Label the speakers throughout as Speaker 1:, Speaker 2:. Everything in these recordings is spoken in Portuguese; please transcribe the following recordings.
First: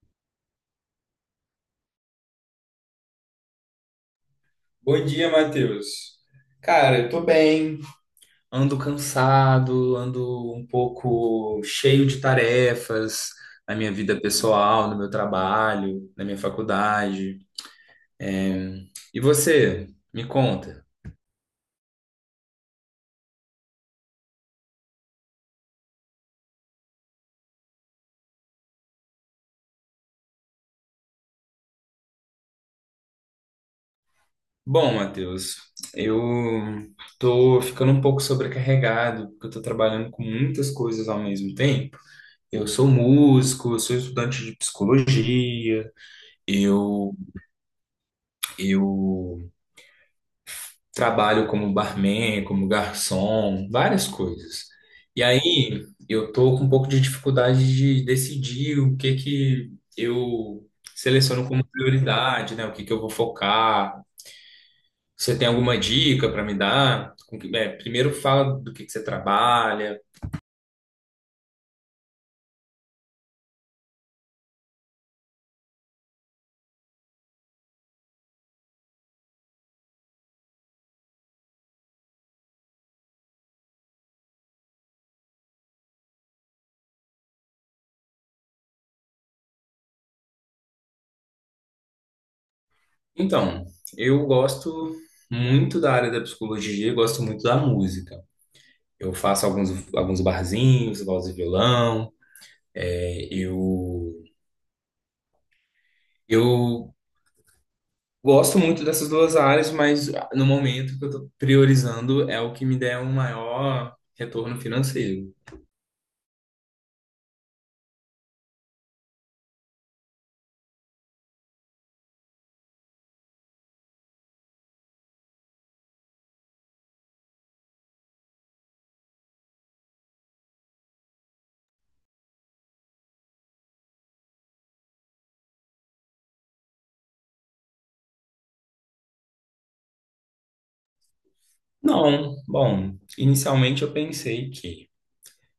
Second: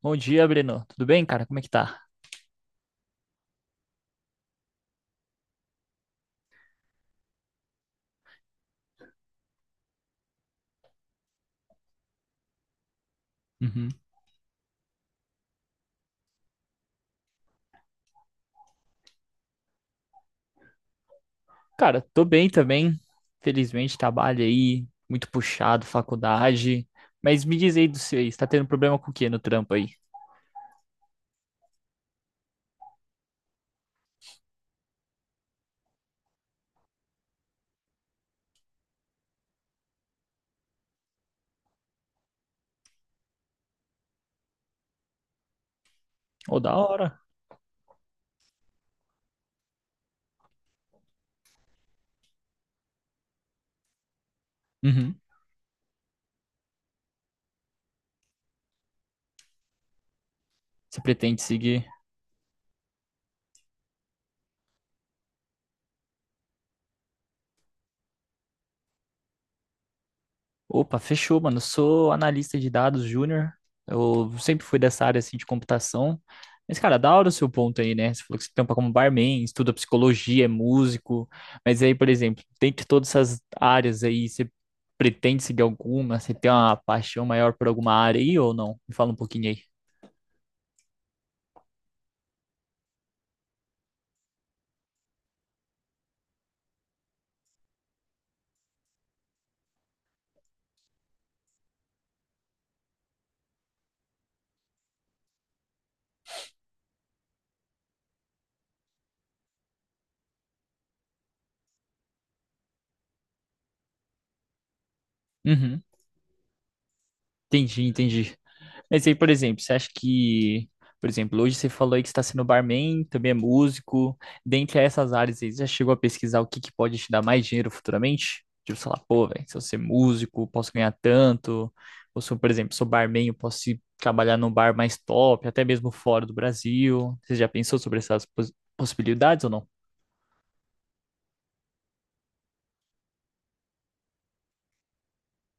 Speaker 1: Bom dia, Breno. Tudo bem, cara? Como é que tá?
Speaker 2: Bom dia, Matheus. Cara, eu tô bem. Ando cansado, ando um pouco cheio de tarefas na
Speaker 1: Uhum.
Speaker 2: minha vida pessoal, no meu trabalho, na minha faculdade. E você, me conta.
Speaker 1: Cara, tô bem também. Felizmente, trabalho aí, muito puxado, faculdade. Mas me diz aí do seu aí, você tá tendo problema com o quê no trampo aí?
Speaker 2: Bom, Matheus, eu tô ficando um pouco sobrecarregado, porque eu tô trabalhando com muitas coisas ao mesmo tempo. Eu sou músico, eu sou estudante de psicologia,
Speaker 1: Ô, da
Speaker 2: eu
Speaker 1: hora.
Speaker 2: eu trabalho como barman, como garçom, várias coisas.
Speaker 1: Uhum.
Speaker 2: E aí eu tô com um pouco de dificuldade de decidir o que que eu
Speaker 1: Você pretende
Speaker 2: seleciono como
Speaker 1: seguir?
Speaker 2: prioridade, né? O que que eu vou focar. Você tem alguma dica para me dar? É, primeiro fala do que você trabalha.
Speaker 1: Opa, fechou, mano. Eu sou analista de dados júnior. Eu sempre fui dessa área assim de computação. Mas, cara, da hora o seu ponto aí, né? Você falou que você tampa como barman, estuda psicologia, é músico. Mas aí, por exemplo, dentre todas essas áreas aí, você pretende seguir alguma? Você tem uma paixão maior por alguma área aí ou não? Me fala um pouquinho aí.
Speaker 2: Então, eu gosto muito da área da psicologia, eu gosto muito da música. Eu faço alguns, Alguns barzinhos, voz e violão. é, eu eu gosto muito dessas duas áreas, mas no momento o que eu estou priorizando é o que me der um maior retorno financeiro.
Speaker 1: Uhum. Entendi, entendi. Mas aí, por exemplo, você acha que, por exemplo, hoje você falou aí que você está sendo barman, também é músico. Dentre essas áreas aí, você já chegou a pesquisar o que que pode te dar mais dinheiro futuramente? Tipo, sei lá, pô, velho, se eu ser músico, posso ganhar tanto. Ou se eu, por exemplo, sou barman, eu posso ir trabalhar num bar mais top, até mesmo fora do Brasil. Você já pensou sobre essas possibilidades ou não?
Speaker 2: Não, bom, inicialmente eu pensei que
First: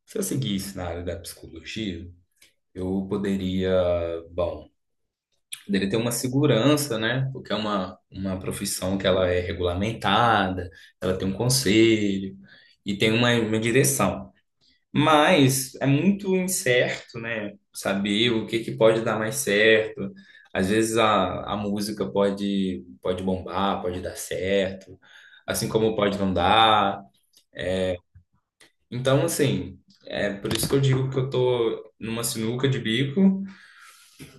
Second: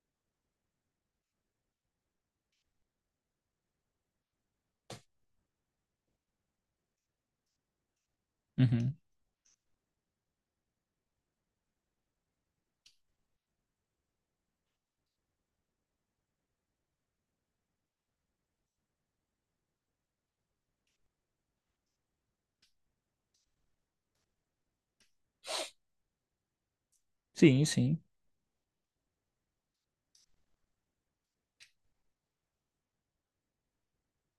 Speaker 2: se eu seguisse na área da psicologia, eu bom, poderia ter uma segurança, né? Porque é uma
Speaker 1: Uhum.
Speaker 2: profissão que ela é regulamentada, ela tem um conselho e tem uma direção. Mas é muito incerto, né? Saber o que que pode dar mais certo. Às vezes a música pode bombar, pode dar certo, assim como pode não dar.
Speaker 1: Sim, sim.
Speaker 2: Então, assim, é por isso que eu digo que eu tô numa sinuca de bico,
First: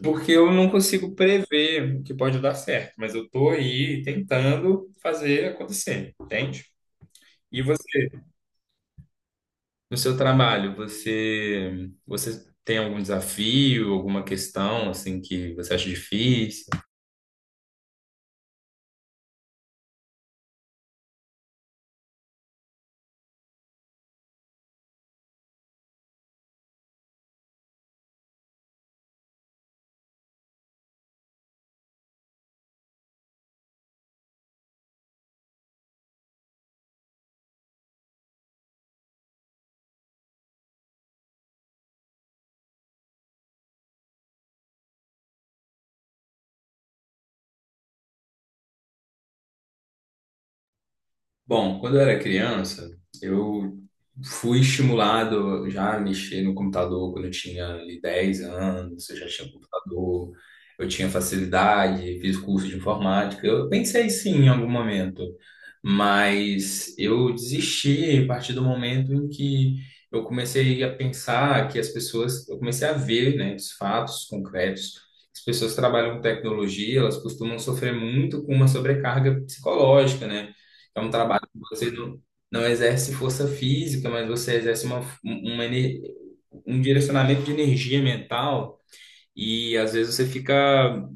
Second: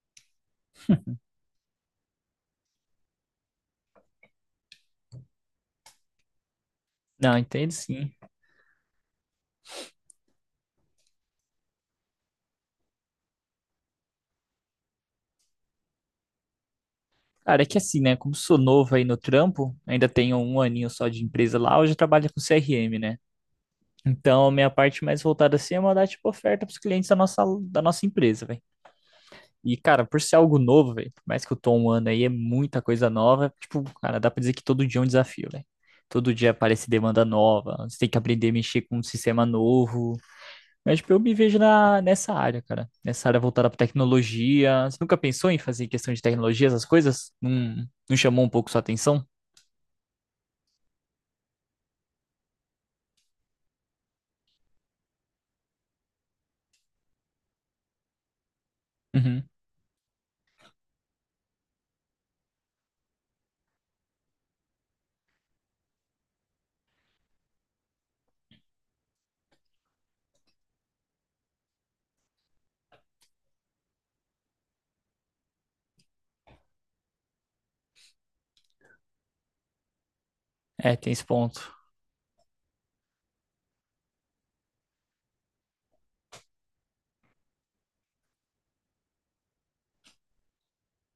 Speaker 2: porque eu não consigo prever o que pode dar certo, mas eu tô aí tentando fazer acontecer, entende?
Speaker 1: Não,
Speaker 2: E
Speaker 1: entendo
Speaker 2: você?
Speaker 1: sim.
Speaker 2: No seu trabalho, você tem algum desafio, alguma questão assim que você acha difícil?
Speaker 1: Cara, é que assim, né? Como sou novo aí no trampo, ainda tenho um aninho só de empresa lá, hoje eu trabalho com CRM, né? Então, minha parte mais voltada assim é mandar tipo oferta pros clientes da nossa empresa, velho. E, cara, por ser algo novo, velho, por mais que eu tô um ano aí, é muita coisa nova. Tipo, cara, dá pra dizer que todo dia é um desafio, velho. Todo dia aparece demanda nova, você tem que aprender a mexer com um sistema novo. Mas, tipo, eu me vejo nessa área, cara. Nessa área voltada pra tecnologia. Você nunca pensou em fazer questão de tecnologia, essas coisas? Não, não chamou um pouco sua atenção?
Speaker 2: Bom, quando eu era criança, eu fui estimulado já a mexer no computador quando eu tinha ali 10 anos, eu já
Speaker 1: Uhum.
Speaker 2: tinha computador, eu tinha facilidade, fiz curso de informática. Eu pensei sim em algum momento, mas eu desisti a partir do momento em que eu comecei a pensar que as pessoas, eu comecei a ver, né, os fatos concretos. As pessoas que trabalham com tecnologia, elas costumam sofrer muito com uma sobrecarga psicológica, né?
Speaker 1: É,
Speaker 2: É um
Speaker 1: tem esse
Speaker 2: trabalho que
Speaker 1: ponto.
Speaker 2: você não, não exerce força física, mas você exerce um um direcionamento de energia mental e às vezes você fica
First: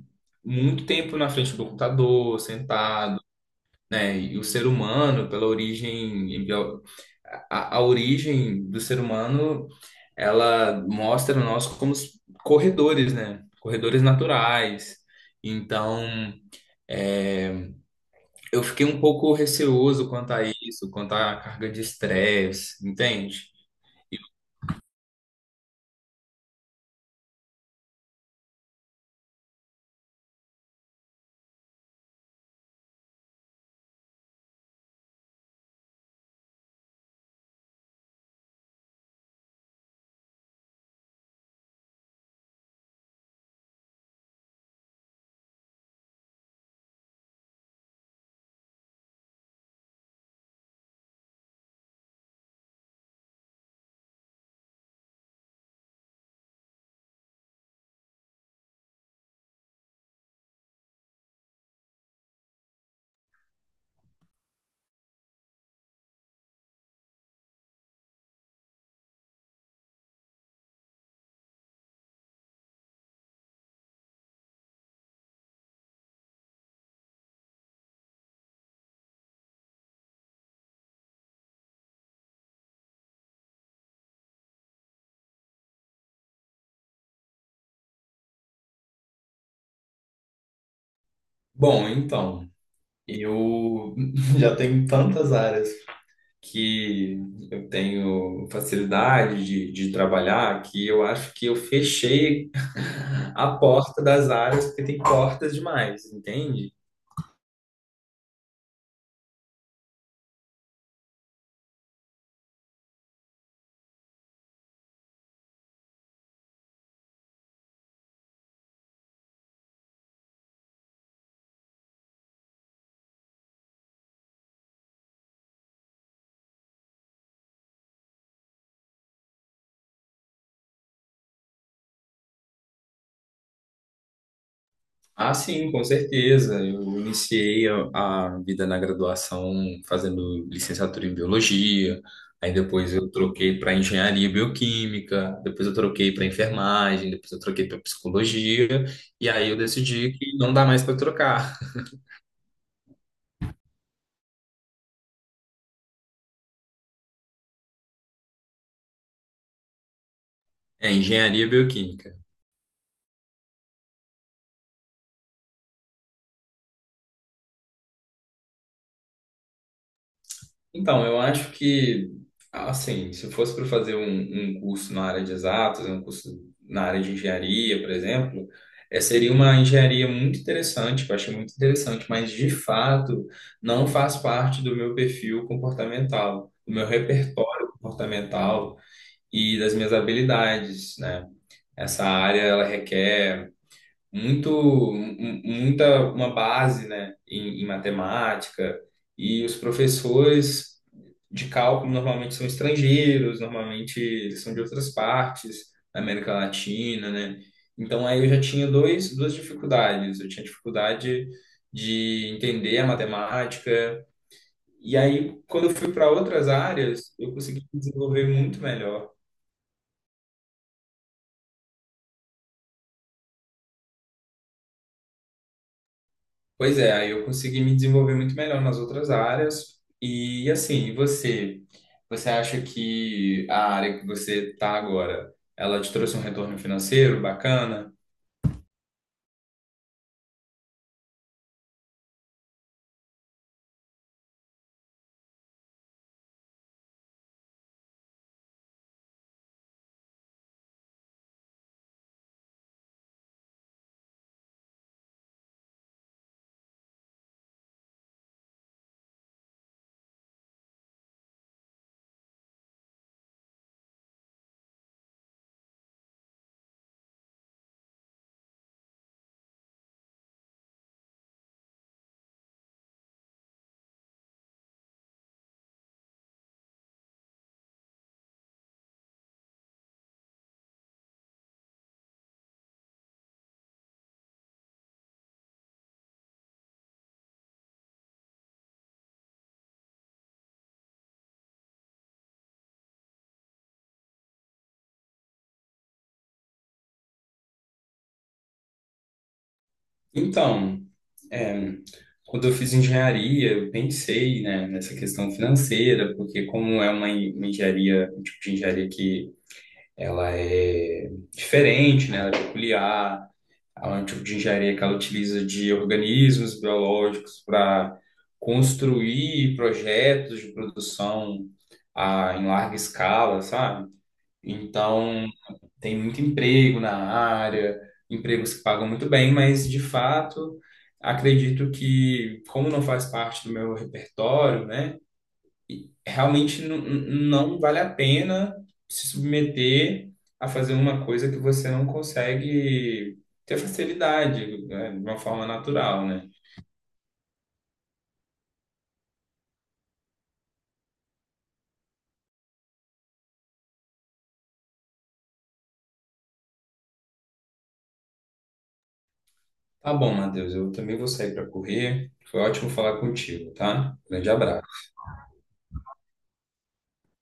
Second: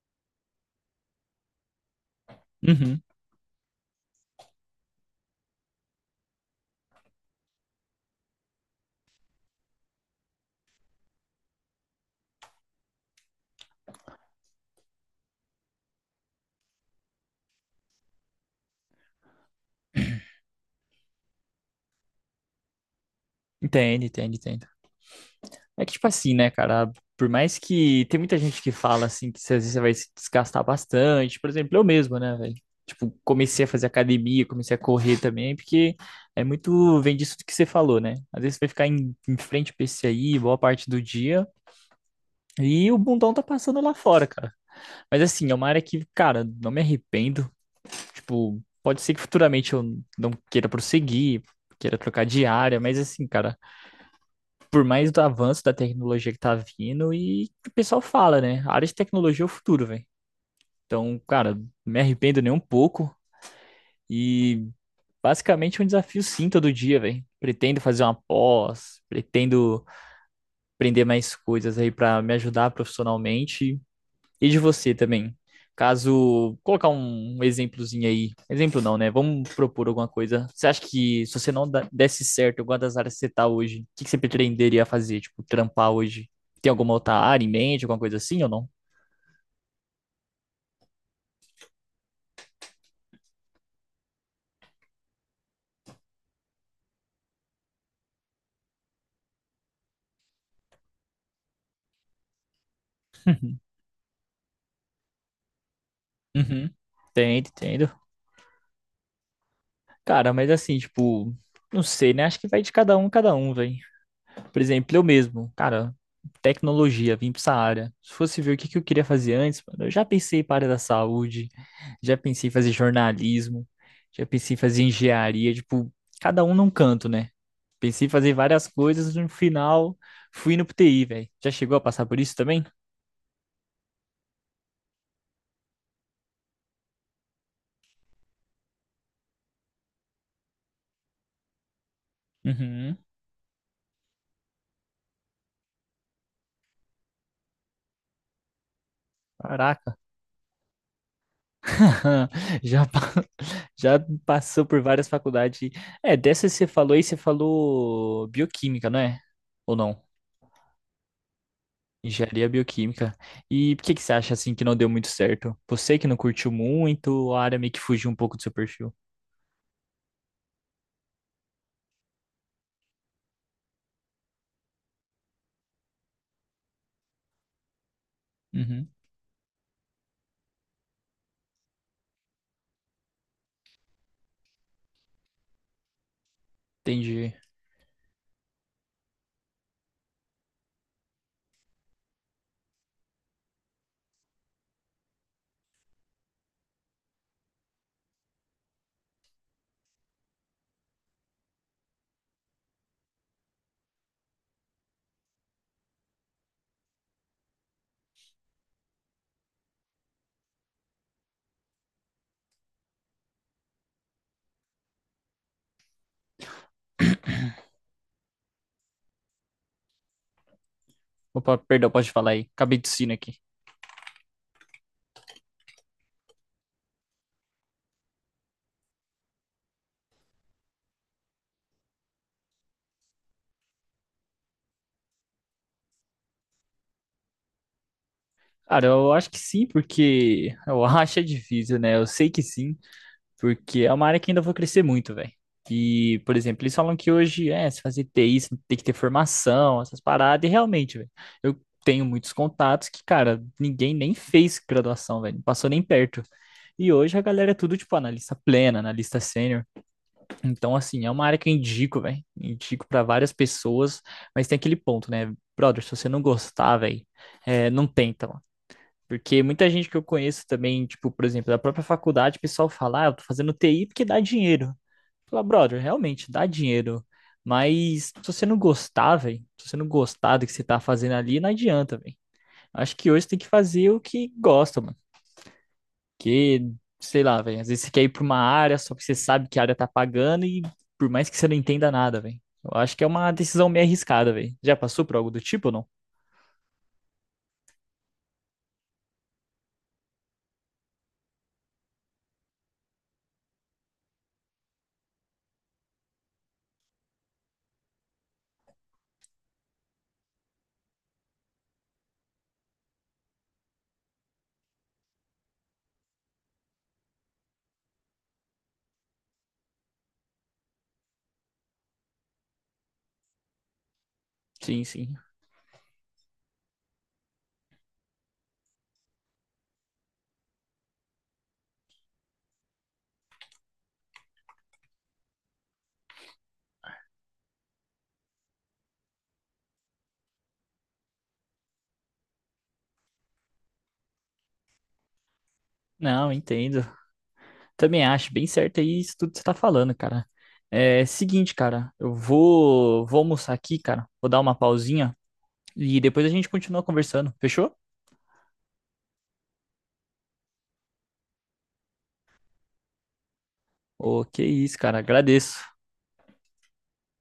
Speaker 2: muito tempo na frente do computador,
Speaker 1: Uhum.
Speaker 2: sentado, né? E o ser humano, pela origem, a origem do ser humano, ela mostra nós como corredores, né? Corredores naturais. Então, é, eu fiquei um pouco receoso quanto a isso, quanto à carga de estresse, entende?
Speaker 1: Entende,
Speaker 2: E-
Speaker 1: entende, entende. É que, tipo assim, né, cara? Por mais que tem muita gente que fala assim que às vezes você vai se desgastar bastante. Por exemplo, eu mesmo, né, velho? Tipo, comecei a fazer academia, comecei a correr também, porque é muito, vem disso que você falou, né? Às vezes você vai ficar em frente ao PC aí boa parte do dia e o bundão tá passando lá fora, cara. Mas assim, é uma área que, cara, não me arrependo. Tipo, pode ser que futuramente eu não queira prosseguir, queira trocar de área, mas assim, cara, por mais do avanço da tecnologia que tá vindo e que o pessoal fala, né? A área de tecnologia é o futuro, velho. Então, cara, me arrependo nem um pouco e basicamente é um desafio sim todo dia, velho. Pretendo fazer uma pós, pretendo aprender mais coisas aí pra me ajudar profissionalmente e de você também. Caso colocar um exemplozinho aí, exemplo não, né? Vamos propor alguma coisa. Você acha que se você não da- desse certo em alguma das áreas que você tá hoje, o que que você pretenderia fazer? Tipo, trampar hoje? Tem alguma outra área em mente, alguma coisa assim ou não?
Speaker 2: Bom, então, eu já tenho tantas áreas que eu tenho facilidade de trabalhar que eu acho que eu fechei a porta das áreas, porque tem portas demais, entende?
Speaker 1: Uhum. Entendo, entendo. Cara, mas assim, tipo, não sei, né? Acho que vai de cada um, velho. Por exemplo, eu mesmo, cara, tecnologia, vim para essa área. Se fosse ver o que que eu queria fazer antes, mano, eu já pensei para a área da saúde, já pensei em fazer jornalismo, já pensei em fazer engenharia, tipo, cada um num canto, né? Pensei em fazer várias coisas, no final fui no TI, velho. Já chegou a passar por isso também?
Speaker 2: Ah, sim, com certeza. Eu iniciei a vida na graduação fazendo licenciatura em biologia, aí depois
Speaker 1: Uhum.
Speaker 2: eu troquei para engenharia bioquímica, depois eu troquei para enfermagem, depois eu troquei para psicologia, e aí eu
Speaker 1: Caraca,
Speaker 2: decidi que não dá mais para trocar.
Speaker 1: já, pa- já passou por várias faculdades. É, dessa que você falou aí, você falou bioquímica, não é? Ou não?
Speaker 2: É engenharia bioquímica.
Speaker 1: Engenharia bioquímica. E por que que você acha assim que não deu muito certo? Você que não curtiu muito, a área meio que fugiu um pouco do seu perfil.
Speaker 2: Então, eu acho que, assim, se fosse para fazer um curso na área de exatas, um curso na área de engenharia, por exemplo,
Speaker 1: Uhum,
Speaker 2: seria uma engenharia muito interessante, que eu achei muito interessante, mas de fato não faz parte do meu perfil comportamental, do meu
Speaker 1: entendi.
Speaker 2: repertório comportamental e das minhas habilidades, né? Essa área, ela requer muita uma base, né, em matemática e os professores de cálculo normalmente são estrangeiros, normalmente eles são de outras partes da América Latina, né? Então aí eu já tinha duas dificuldades. Eu tinha dificuldade de entender a matemática e aí quando eu fui para outras áreas eu consegui me desenvolver muito melhor.
Speaker 1: Opa, perdão, pode falar aí. Acabei tossindo aqui.
Speaker 2: Pois é, aí eu consegui me desenvolver muito melhor nas outras áreas. E assim, você acha que a área que você está agora, ela te trouxe um retorno financeiro bacana?
Speaker 1: Cara, eu acho que sim, porque eu acho é difícil, né? Eu sei que sim, porque é uma área que ainda vou crescer muito, velho. E, por exemplo, eles falam que hoje, é, se fazer TI, você tem que ter formação, essas paradas, e realmente, velho, eu tenho muitos contatos que, cara, ninguém nem fez graduação, velho, não passou nem perto. E hoje a galera é tudo, tipo, analista plena, analista sênior. Então, assim, é uma área que eu indico, velho, indico pra várias pessoas, mas tem aquele ponto, né? Brother, se você não gostar, velho, é, não tenta, porque muita gente que eu conheço também, tipo, por exemplo, da própria faculdade, o pessoal fala, ah, eu tô fazendo TI porque dá dinheiro. Fala, brother, realmente dá dinheiro. Mas se você não gostar, velho, se você não gostar do que você tá fazendo ali, não adianta, velho. Acho que hoje você tem que fazer o que gosta, mano. Que, sei lá, velho, às vezes você quer ir pra uma área só porque você sabe que a área tá pagando e por mais que você não entenda nada, velho. Eu acho que é uma decisão meio arriscada, velho. Já passou por algo do tipo ou não?
Speaker 2: Então, é, quando eu fiz engenharia, eu pensei, né, nessa questão financeira, porque como é uma engenharia, um tipo de engenharia que ela é diferente, né, ela é peculiar. É um tipo de engenharia que ela utiliza de organismos biológicos para construir projetos de produção em larga escala, sabe?
Speaker 1: Sim, sim.
Speaker 2: Então, tem muito emprego na área, empregos que pagam muito bem, mas de fato, acredito que, como não faz parte do meu repertório, né? E realmente não vale a pena se submeter a fazer uma coisa que você não consegue ter facilidade, né, de uma forma natural, né?
Speaker 1: Não, entendo. Também acho bem certo aí isso tudo que você tá falando, cara. É seguinte, cara, eu vou, vou almoçar aqui, cara. Vou dar uma pausinha e depois a gente continua conversando. Fechou?
Speaker 2: Tá bom, Matheus, eu também vou sair para correr. Foi ótimo falar contigo, tá? Grande
Speaker 1: Ô, que
Speaker 2: abraço.
Speaker 1: isso, cara. Agradeço.